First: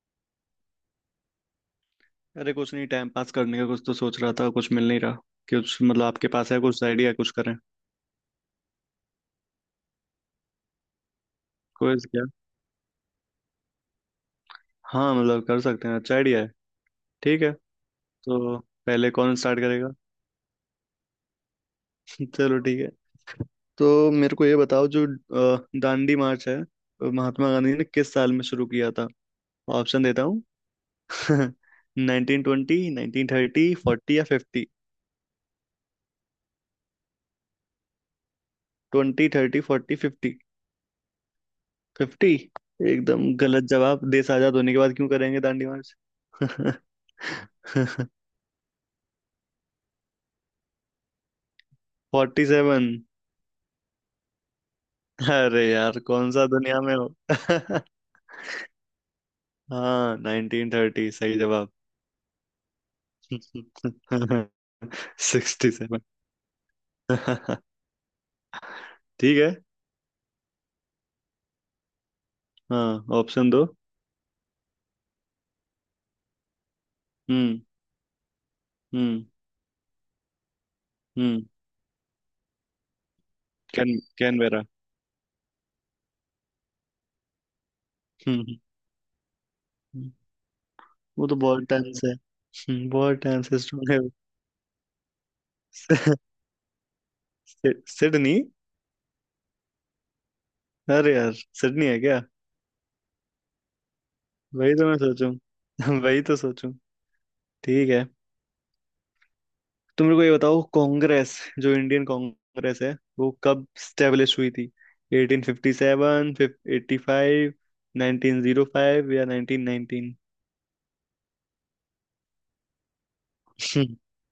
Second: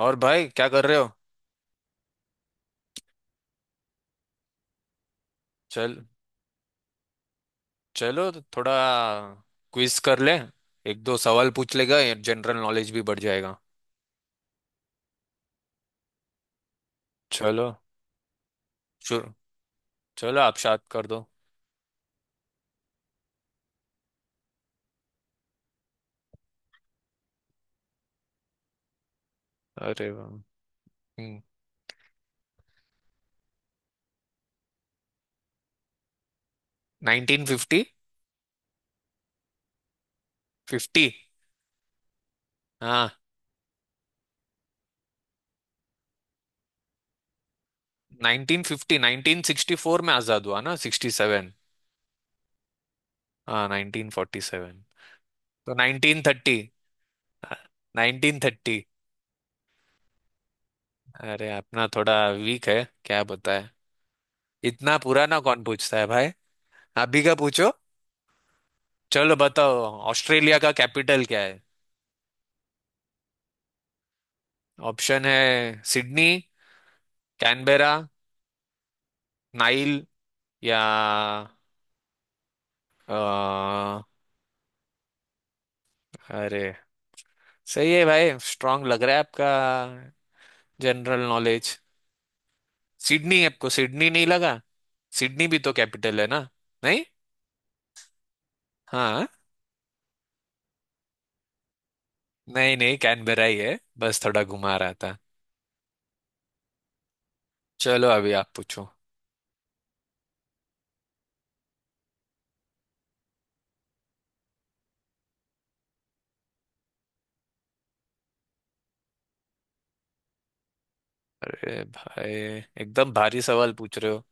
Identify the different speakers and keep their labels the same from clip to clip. Speaker 1: और भाई क्या कर रहे हो?
Speaker 2: अरे कुछ नहीं, टाइम पास करने का कुछ तो सोच रहा था, कुछ मिल नहीं रहा। कुछ
Speaker 1: चल
Speaker 2: मतलब आपके पास है कुछ आइडिया, कुछ करें?
Speaker 1: चलो तो थोड़ा क्विज कर ले। एक दो सवाल पूछ लेगा,
Speaker 2: क्विज क्या?
Speaker 1: जनरल नॉलेज भी बढ़ जाएगा।
Speaker 2: हाँ मतलब कर सकते हैं, अच्छा आइडिया है। ठीक है।
Speaker 1: चलो
Speaker 2: तो पहले
Speaker 1: शुरू।
Speaker 2: कौन स्टार्ट करेगा?
Speaker 1: चलो आप शायद कर दो।
Speaker 2: चलो ठीक है। तो मेरे को ये बताओ, जो दांडी मार्च है, महात्मा गांधी ने किस साल में शुरू किया था? ऑप्शन
Speaker 1: अरे
Speaker 2: देता
Speaker 1: वाह!
Speaker 2: हूँ। Nineteen twenty, nineteen thirty, forty या fifty.
Speaker 1: 1950।
Speaker 2: Twenty, thirty, forty, fifty.
Speaker 1: Fifty.
Speaker 2: Fifty?
Speaker 1: हाँ।
Speaker 2: एकदम गलत जवाब। देश आजाद होने के बाद क्यों करेंगे दांडी मार्च?
Speaker 1: 1950 1964 में आजाद हुआ ना, 67।
Speaker 2: Forty seven?
Speaker 1: हाँ, 1947।
Speaker 2: अरे
Speaker 1: तो
Speaker 2: यार,
Speaker 1: नाइनटीन
Speaker 2: कौन सा
Speaker 1: थर्टी
Speaker 2: दुनिया में हो?
Speaker 1: 1930।
Speaker 2: हाँ नाइनटीन थर्टी, सही
Speaker 1: अरे
Speaker 2: जवाब।
Speaker 1: अपना थोड़ा वीक है। क्या बताए। इतना पुराना कौन
Speaker 2: सिक्सटी
Speaker 1: पूछता
Speaker 2: सेवन।
Speaker 1: है भाई। अभी का पूछो। चलो
Speaker 2: ठीक है।
Speaker 1: बताओ। ऑस्ट्रेलिया का कैपिटल क्या है?
Speaker 2: हाँ ऑप्शन दो।
Speaker 1: ऑप्शन है Sydney,
Speaker 2: hmm.
Speaker 1: Canberra,
Speaker 2: hmm.
Speaker 1: Nile या
Speaker 2: हम्म।
Speaker 1: अ,
Speaker 2: कैनबेरा।
Speaker 1: अरे, सही है भाई,
Speaker 2: हम्म।
Speaker 1: स्ट्रांग लग रहा है आपका
Speaker 2: हम्म,
Speaker 1: जनरल
Speaker 2: वो तो बहुत
Speaker 1: नॉलेज।
Speaker 2: टाइम से। बहुत
Speaker 1: सिडनी?
Speaker 2: टाइम से
Speaker 1: आपको
Speaker 2: स्ट्रॉन्ग है।
Speaker 1: सिडनी नहीं लगा? सिडनी भी तो
Speaker 2: सि-
Speaker 1: कैपिटल है ना। नहीं।
Speaker 2: सि- सिडनी?
Speaker 1: हाँ।
Speaker 2: अरे यार, सिडनी है क्या?
Speaker 1: नहीं नहीं, कैनबेरा ही है, बस थोड़ा
Speaker 2: वही
Speaker 1: घुमा
Speaker 2: तो
Speaker 1: रहा
Speaker 2: मैं
Speaker 1: था।
Speaker 2: सोचूं, वही तो सोचूं। ठीक है।
Speaker 1: चलो अभी आप पूछो।
Speaker 2: तो मेरे को ये बताओ, कांग्रेस, जो इंडियन कांग्रेस है, वो कब स्टेब्लिश हुई थी? 1857, 85, 1905 या 1919?
Speaker 1: अरे भाई, एकदम भारी सवाल पूछ रहे हो।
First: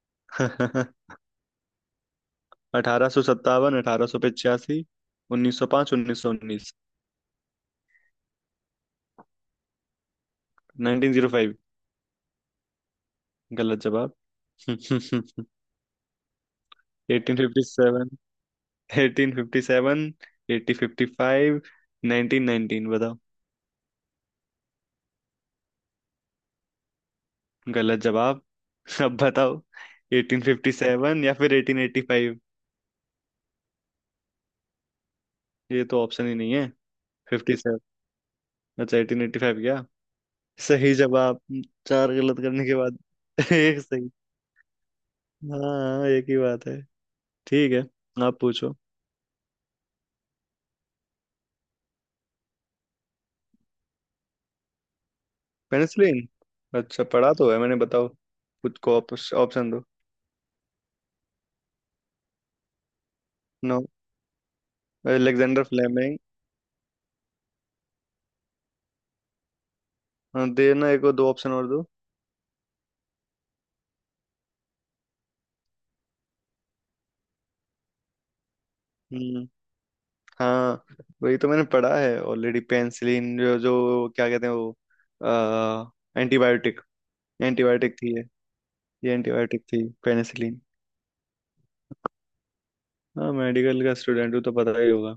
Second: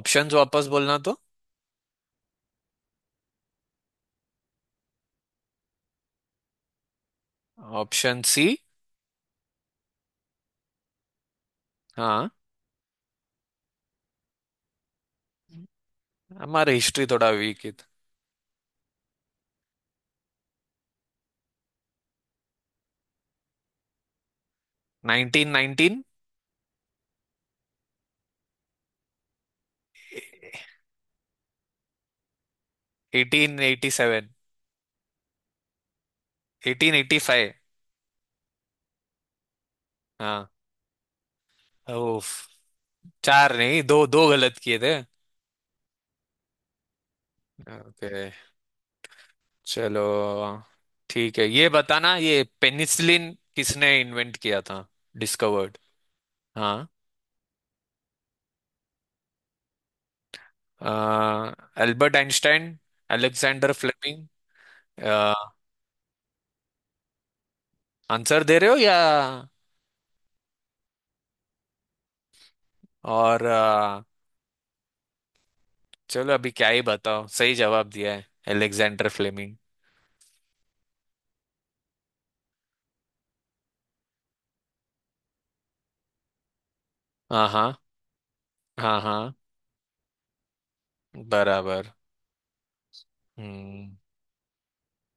Speaker 1: ऑप्शंस वापस बोलना तो।
Speaker 2: अठारह सौ सत्तावन, अठारह सौ पचासी, उन्नीस सौ पांच, उन्नीस सौ उन्नीस।
Speaker 1: Option C.
Speaker 2: Nineteen zero five?
Speaker 1: हाँ।
Speaker 2: गलत जवाब।
Speaker 1: हमारा हिस्ट्री थोड़ा
Speaker 2: एटीन फिफ्टी
Speaker 1: वीक है।
Speaker 2: Seven? Eighteen fifty seven, eighty fifty five, nineteen nineteen बताओ।
Speaker 1: 1919।
Speaker 2: गलत जवाब। अब बताओ, एटीन फिफ्टी सेवन या फिर एटीन एटी फाइव?
Speaker 1: 1887।
Speaker 2: ये तो ऑप्शन ही नहीं है।
Speaker 1: 1885।
Speaker 2: Fifty seven? अच्छा एटीन एटी फाइव क्या?
Speaker 1: हाँ।
Speaker 2: सही जवाब, चार
Speaker 1: ओफ।
Speaker 2: गलत करने के बाद।
Speaker 1: चार
Speaker 2: एक
Speaker 1: नहीं, दो
Speaker 2: सही।
Speaker 1: दो गलत किए थे।
Speaker 2: हाँ एक ही बात है। ठीक है।
Speaker 1: ओके।
Speaker 2: आप पूछो।
Speaker 1: चलो। ठीक है, ये बताना ये पेनिसिलिन किसने इन्वेंट किया था, डिस्कवर्ड।
Speaker 2: पेनिसिलिन।
Speaker 1: हाँ।
Speaker 2: अच्छा पढ़ा तो है मैंने, बताओ, खुद को ऑप्शन दो।
Speaker 1: Albert Einstein. Alexander
Speaker 2: no,
Speaker 1: Fleming.
Speaker 2: Alexander Fleming.
Speaker 1: Answer दे रहे हो या
Speaker 2: देना, एक और दो ऑप्शन और दो।
Speaker 1: और अ, चलो अभी क्या ही बताओ, सही जवाब दिया है। Alexander
Speaker 2: hmm.
Speaker 1: फ्लेमिंग।
Speaker 2: हाँ। वही तो मैंने पढ़ा है ऑलरेडी, पेनिसिलिन, जो जो क्या कहते हैं वो, एंटीबायोटिक।
Speaker 1: हाँ हाँ।
Speaker 2: एंटीबायोटिक थी ये।
Speaker 1: हाँ
Speaker 2: ये
Speaker 1: हाँ।
Speaker 2: एंटीबायोटिक थी पेनिसिलिन।
Speaker 1: बराबर।
Speaker 2: हाँ मेडिकल का
Speaker 1: हम्म।
Speaker 2: स्टूडेंट हूँ तो पता ही होगा।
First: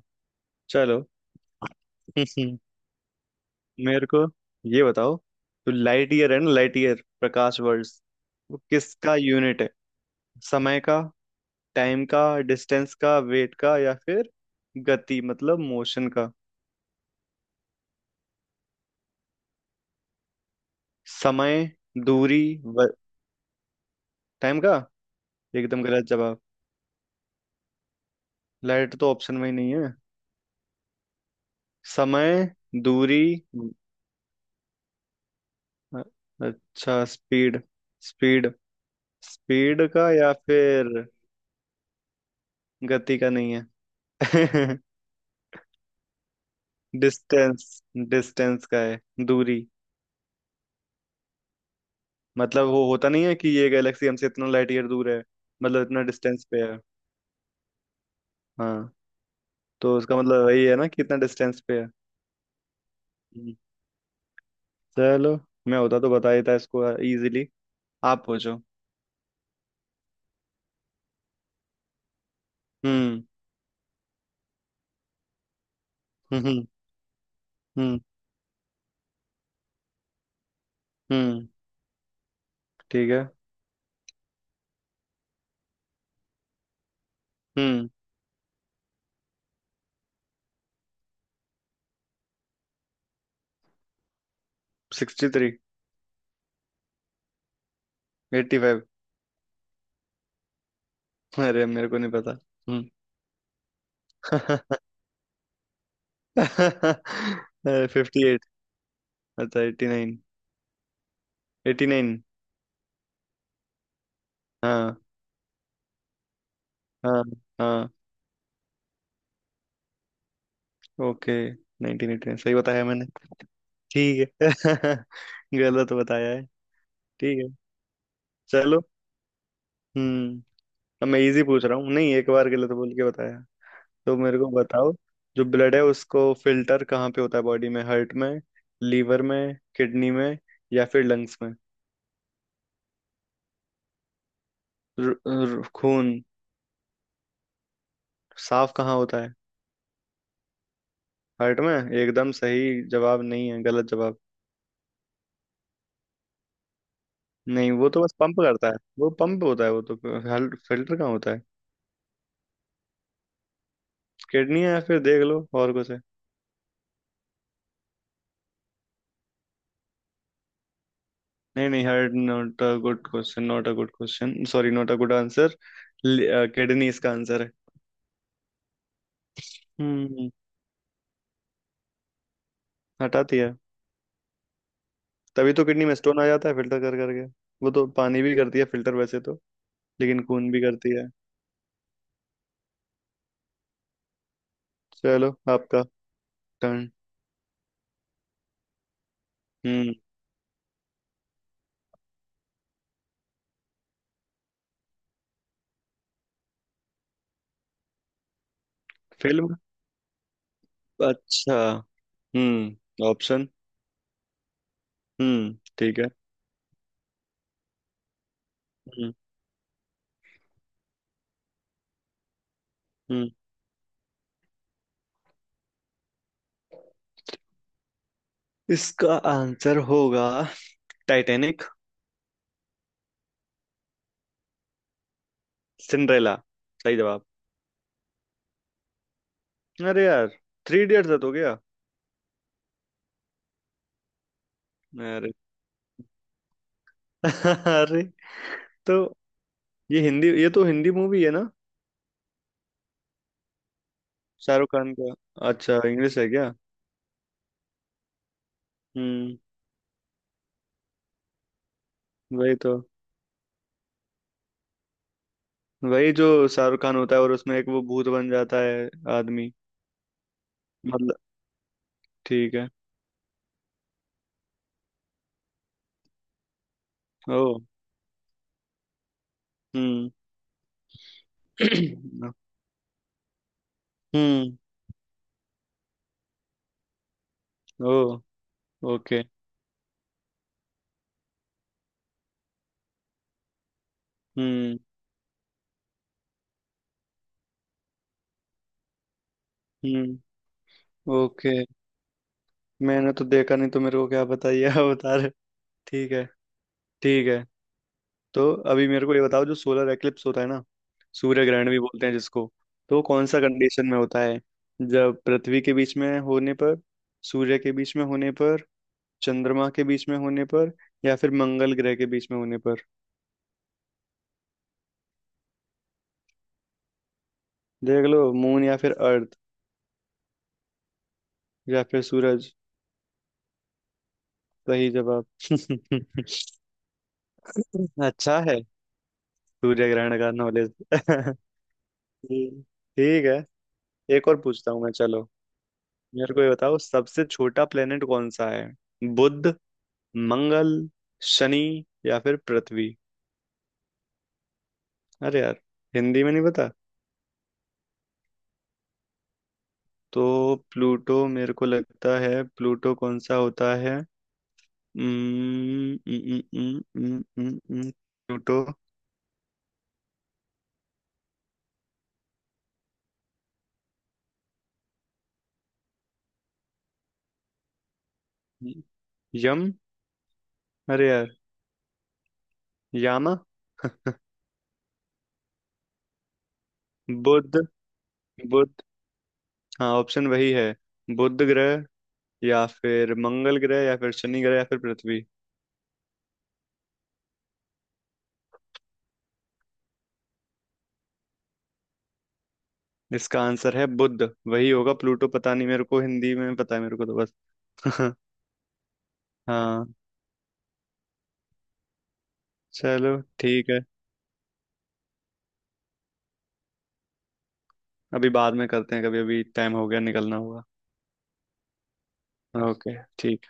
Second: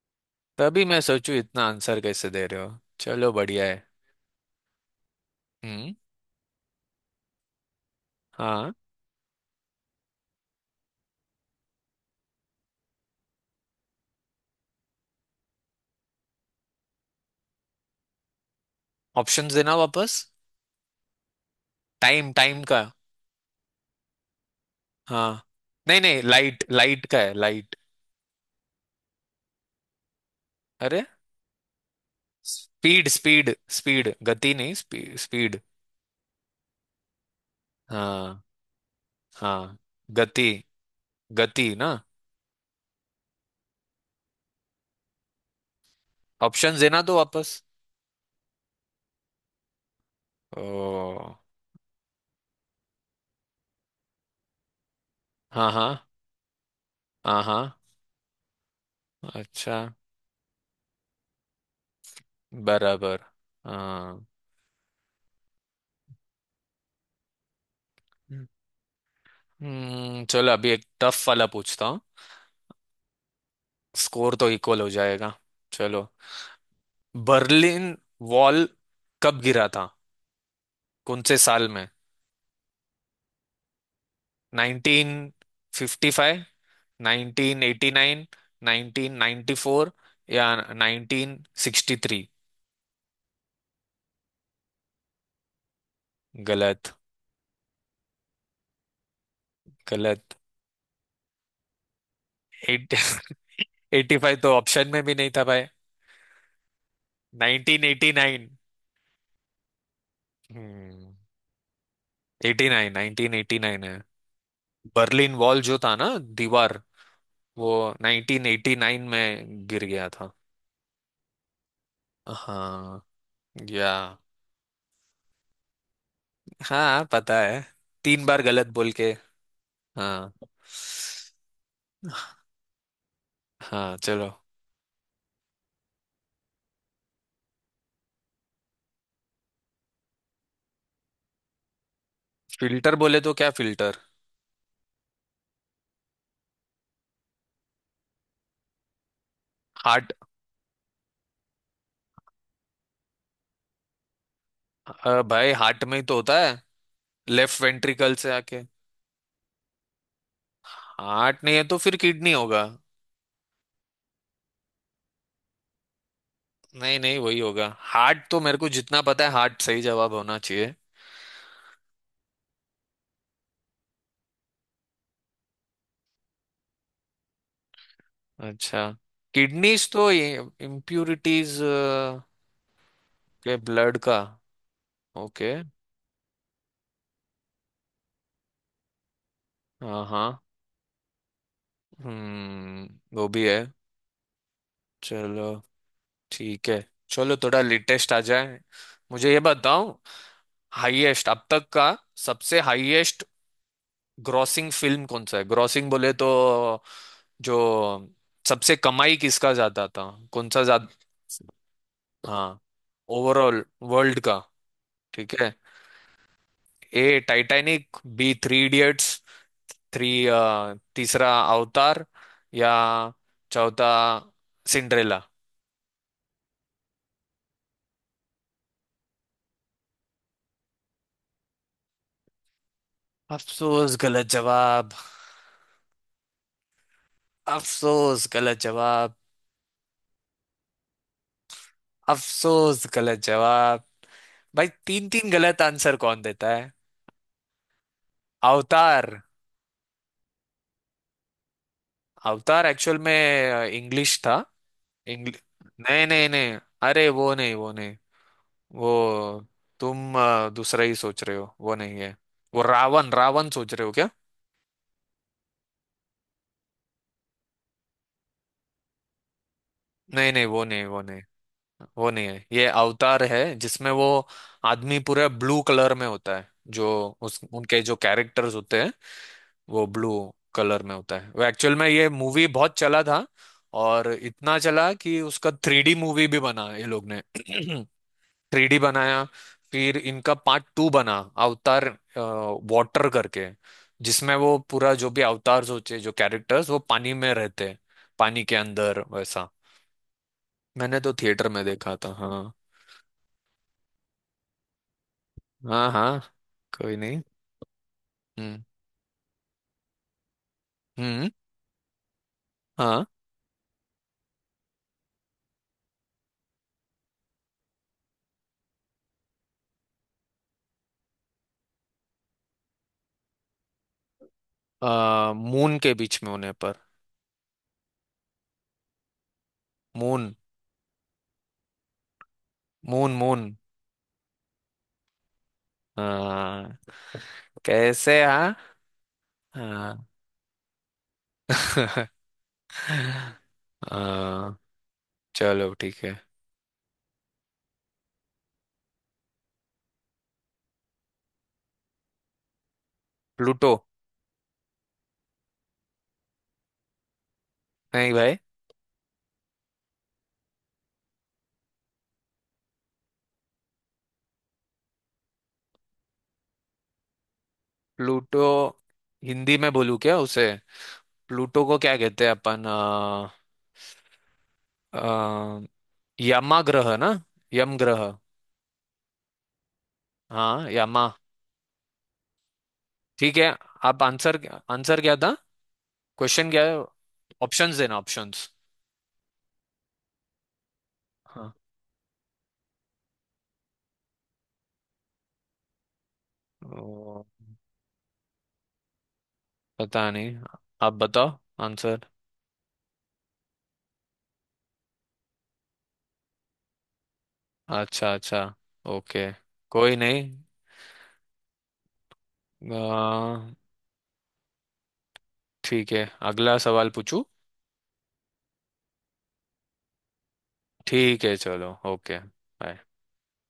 Speaker 1: तभी मैं
Speaker 2: चलो।
Speaker 1: सोचूं इतना आंसर कैसे दे रहे हो, चलो बढ़िया है।
Speaker 2: मेरे को ये बताओ, तो
Speaker 1: हम्म।
Speaker 2: लाइट ईयर है ना, लाइट ईयर, प्रकाश वर्ष, वो
Speaker 1: हाँ।
Speaker 2: किसका यूनिट है? समय का, टाइम का, डिस्टेंस का, वेट का, या फिर गति मतलब मोशन का?
Speaker 1: ऑप्शंस देना वापस।
Speaker 2: समय,
Speaker 1: टाइम,
Speaker 2: दूरी,
Speaker 1: टाइम का।
Speaker 2: टाइम का?
Speaker 1: हाँ।
Speaker 2: एकदम
Speaker 1: नहीं
Speaker 2: गलत
Speaker 1: नहीं,
Speaker 2: जवाब।
Speaker 1: लाइट लाइट का है, लाइट।
Speaker 2: लाइट तो ऑप्शन में ही नहीं है।
Speaker 1: अरे।
Speaker 2: समय,
Speaker 1: स्पीड
Speaker 2: दूरी,
Speaker 1: स्पीड स्पीड, गति नहीं, स्पीड स्पीड।
Speaker 2: अ- अच्छा स्पीड।
Speaker 1: हाँ
Speaker 2: स्पीड।
Speaker 1: हाँ।
Speaker 2: स्पीड का या
Speaker 1: गति।
Speaker 2: फिर
Speaker 1: गति ना।
Speaker 2: गति का? नहीं है।
Speaker 1: ऑप्शंस देना तो वापस।
Speaker 2: डिस्टेंस, डिस्टेंस का है, दूरी।
Speaker 1: ओ।
Speaker 2: मतलब वो होता नहीं है कि ये गैलेक्सी हमसे इतना लाइट ईयर दूर है,
Speaker 1: हाँ
Speaker 2: मतलब
Speaker 1: हाँ।
Speaker 2: इतना डिस्टेंस पे है।
Speaker 1: हाँ हाँ।
Speaker 2: हाँ
Speaker 1: अच्छा।
Speaker 2: तो उसका मतलब वही है ना, कि इतना डिस्टेंस पे है।
Speaker 1: बराबर।
Speaker 2: हम्म।
Speaker 1: हाँ।
Speaker 2: चलो, मैं होता तो बता देता इसको इजीली। आप पूछो।
Speaker 1: हम्म, चलो अभी एक टफ वाला पूछता हूँ।
Speaker 2: हम्म।
Speaker 1: स्कोर तो इक्वल हो जाएगा। चलो।
Speaker 2: हम्म। हम्म।
Speaker 1: Berlin
Speaker 2: hmm.
Speaker 1: वॉल कब गिरा था, कौन से
Speaker 2: हम्म,
Speaker 1: साल में?
Speaker 2: ठीक है।
Speaker 1: 1955,
Speaker 2: हम्म।
Speaker 1: 1989, 1994 या 1963।
Speaker 2: Sixty three?
Speaker 1: गलत।
Speaker 2: Eighty five?
Speaker 1: गलत।
Speaker 2: अरे मेरे को नहीं पता। हम्म।
Speaker 1: एट 85 तो ऑप्शन में भी नहीं था भाई।
Speaker 2: Fifty eight?
Speaker 1: 1989।
Speaker 2: अच्छा एट्टी नाइन।
Speaker 1: हम्म।
Speaker 2: Eighty nine.
Speaker 1: 89, 1989 है।
Speaker 2: हाँ।
Speaker 1: बर्लिन वॉल जो था ना, दीवार,
Speaker 2: हाँ।
Speaker 1: वो
Speaker 2: हाँ
Speaker 1: 1989 में गिर गया था।
Speaker 2: ओके, 1989 सही बताया
Speaker 1: हाँ।
Speaker 2: मैंने।
Speaker 1: या।
Speaker 2: ठीक है गलत बताया है।
Speaker 1: हाँ
Speaker 2: ठीक
Speaker 1: पता
Speaker 2: है।
Speaker 1: है, 3 बार गलत
Speaker 2: चलो।
Speaker 1: बोल के। हाँ।
Speaker 2: हम्म। अब मैं इजी पूछ रहा हूँ। नहीं, एक बार गलत बोल के बताया।
Speaker 1: हाँ।
Speaker 2: तो
Speaker 1: चलो।
Speaker 2: मेरे को बताओ, जो ब्लड है उसको फिल्टर कहाँ पे होता है बॉडी में? हार्ट में, लीवर में, किडनी में, या फिर लंग्स में?
Speaker 1: फिल्टर बोले तो क्या फिल्टर?
Speaker 2: र, र, खून साफ कहाँ होता है?
Speaker 1: हार्ट।
Speaker 2: हार्ट में? एकदम सही जवाब नहीं है, गलत जवाब।
Speaker 1: भाई हार्ट में ही तो होता है, लेफ्ट
Speaker 2: नहीं वो तो बस
Speaker 1: वेंट्रिकल से
Speaker 2: पंप
Speaker 1: आके।
Speaker 2: करता है, वो पंप होता है वो तो। फिल्टर कहाँ होता है?
Speaker 1: हार्ट नहीं है तो फिर किडनी होगा।
Speaker 2: किडनी है, या फिर देख लो और कुछ है।
Speaker 1: नहीं नहीं, वही होगा। हार्ट तो मेरे को जितना पता है, हार्ट सही जवाब होना चाहिए।
Speaker 2: नहीं नहीं, heard not a good question, not a good question, sorry, not a good answer. Kidney इसका आंसर है।
Speaker 1: अच्छा। किडनीज तो ये
Speaker 2: हम्म।
Speaker 1: इम्प्यूरिटीज
Speaker 2: हटा दिया।
Speaker 1: के ब्लड का।
Speaker 2: तभी
Speaker 1: ओके।
Speaker 2: तो किडनी में स्टोन आ जाता है, फिल्टर कर करके। वो तो पानी भी करती है फिल्टर वैसे तो,
Speaker 1: हाँ
Speaker 2: लेकिन
Speaker 1: हाँ।
Speaker 2: खून भी करती है।
Speaker 1: हम्म। वो भी है।
Speaker 2: चलो
Speaker 1: चलो।
Speaker 2: आपका
Speaker 1: ठीक है।
Speaker 2: टर्न।
Speaker 1: चलो थोड़ा लेटेस्ट आ जाए, मुझे ये बताओ।
Speaker 2: हम्म।
Speaker 1: हाईएस्ट अब तक का, सबसे हाईएस्ट ग्रॉसिंग फिल्म कौन सा है? ग्रॉसिंग बोले तो, जो सबसे कमाई किसका
Speaker 2: फिल्म?
Speaker 1: ज्यादा था, कौन सा ज्यादा।
Speaker 2: अच्छा।
Speaker 1: हाँ।
Speaker 2: ऑप्शन।
Speaker 1: ओवरऑल, वर्ल्ड का। ठीक है।
Speaker 2: ठीक है।
Speaker 1: A Titanic, B Three Idiots,
Speaker 2: hmm.
Speaker 1: Three तीसरा अवतार, या
Speaker 2: हम्म।
Speaker 1: चौथा सिंड्रेला।
Speaker 2: इसका आंसर होगा टाइटैनिक।
Speaker 1: अफसोस गलत जवाब।
Speaker 2: सिंड्रेला? सही जवाब।
Speaker 1: अफसोस गलत जवाब।
Speaker 2: अरे यार, थ्री इडियट्स है तो क्या?
Speaker 1: अफसोस गलत जवाब। भाई तीन तीन
Speaker 2: अरे
Speaker 1: गलत आंसर कौन देता है?
Speaker 2: अरे, तो
Speaker 1: अवतार।
Speaker 2: ये तो हिंदी मूवी है ना,
Speaker 1: अवतार एक्चुअल में इंग्लिश था।
Speaker 2: शाहरुख खान का?
Speaker 1: इंग्लिश।
Speaker 2: अच्छा
Speaker 1: नहीं
Speaker 2: इंग्लिश है
Speaker 1: नहीं
Speaker 2: क्या?
Speaker 1: नहीं। अरे वो नहीं, वो नहीं। वो
Speaker 2: हम्म।
Speaker 1: तुम दूसरा ही सोच रहे हो, वो नहीं है।
Speaker 2: वही
Speaker 1: वो
Speaker 2: तो
Speaker 1: रावण रावण सोच रहे हो क्या?
Speaker 2: वही जो शाहरुख खान होता है और उसमें एक वो भूत बन जाता है आदमी।
Speaker 1: नहीं नहीं, वो नहीं वो
Speaker 2: मतलब
Speaker 1: नहीं। वो नहीं है,
Speaker 2: ठीक
Speaker 1: ये
Speaker 2: है।
Speaker 1: अवतार है जिसमें वो आदमी पूरा ब्लू कलर में होता है। जो उस
Speaker 2: ओ।
Speaker 1: उनके जो कैरेक्टर्स होते हैं वो
Speaker 2: हम्म।
Speaker 1: ब्लू कलर में होता है। वो एक्चुअल में ये मूवी बहुत चला था, और
Speaker 2: हम्म।
Speaker 1: इतना चला कि उसका 3D मूवी भी बना ये लोग ने।
Speaker 2: ओ।
Speaker 1: Three D
Speaker 2: okay.
Speaker 1: बनाया। फिर इनका पार्ट 2 बना, अवतार वाटर करके, जिसमें वो
Speaker 2: हम्म।
Speaker 1: पूरा जो भी अवतार्स होते हैं, जो कैरेक्टर्स वो पानी में रहते हैं, पानी के अंदर वैसा।
Speaker 2: हम्म।
Speaker 1: मैंने तो थिएटर
Speaker 2: ओके।
Speaker 1: में देखा था। हाँ।
Speaker 2: मैंने तो देखा नहीं तो मेरे को क्या बताइए, आप बता रहे।
Speaker 1: हाँ
Speaker 2: ठीक
Speaker 1: हाँ।
Speaker 2: है।
Speaker 1: कोई नहीं।
Speaker 2: ठीक है। तो
Speaker 1: हम्म
Speaker 2: अभी मेरे को ये बताओ, जो सोलर एक्लिप्स होता है ना,
Speaker 1: हम्म।
Speaker 2: सूर्य ग्रहण भी बोलते हैं जिसको, तो वो
Speaker 1: हाँ।
Speaker 2: कौन सा कंडीशन में होता है? जब पृथ्वी के बीच में होने पर, सूर्य के बीच में होने पर, चंद्रमा के बीच में होने पर, या फिर मंगल ग्रह के बीच में होने पर?
Speaker 1: मून के बीच में होने पर।
Speaker 2: देख लो, मून या फिर अर्थ
Speaker 1: मून।
Speaker 2: या फिर सूरज।
Speaker 1: Moon moon.
Speaker 2: सही जवाब।
Speaker 1: हाँ। कैसे
Speaker 2: अच्छा
Speaker 1: हाँ।
Speaker 2: है सूर्य
Speaker 1: हाँ।
Speaker 2: ग्रहण का नॉलेज। ठीक है। एक और
Speaker 1: आ,
Speaker 2: पूछता हूँ मैं, चलो।
Speaker 1: चलो ठीक है।
Speaker 2: मेरे को ये बताओ, सबसे छोटा प्लेनेट कौन सा है? बुध, मंगल, शनि या फिर पृथ्वी?
Speaker 1: प्लूटो।
Speaker 2: अरे यार, हिंदी में नहीं पता।
Speaker 1: नहीं भाई।
Speaker 2: तो प्लूटो मेरे को लगता है, प्लूटो कौन सा होता है? उम्म, उम्म, उम्म, उम्म, उम्म, उम्म,
Speaker 1: प्लूटो
Speaker 2: प्लूटो।
Speaker 1: हिंदी में बोलूँ क्या उसे? प्लूटो को क्या कहते हैं अपन आ, यमा ग्रह ना। यम ग्रह।
Speaker 2: यम?
Speaker 1: हाँ यमा।
Speaker 2: अरे यार, यामा।
Speaker 1: ठीक है। आप आंसर। आंसर क्या था? क्वेश्चन क्या है?
Speaker 2: बुध।
Speaker 1: ऑप्शंस देना, ऑप्शंस।
Speaker 2: बुध। हाँ ऑप्शन वही है, बुध
Speaker 1: हाँ।
Speaker 2: ग्रह, या फिर मंगल ग्रह, या फिर शनि ग्रह, या फिर पृथ्वी।
Speaker 1: ओ, पता नहीं। आप बताओ आंसर।
Speaker 2: इसका आंसर है बुध। वही होगा प्लूटो, पता नहीं, मेरे को हिंदी में पता है मेरे को, तो बस।
Speaker 1: अच्छा अच्छा। ओके।
Speaker 2: हाँ।
Speaker 1: कोई नहीं।
Speaker 2: चलो
Speaker 1: आ,
Speaker 2: ठीक है।
Speaker 1: ठीक है। अगला सवाल पूछू।
Speaker 2: अभी बाद में करते हैं कभी, अभी टाइम हो गया, निकलना होगा।
Speaker 1: ठीक है चलो, ओके बाय।
Speaker 2: ओके ठीक।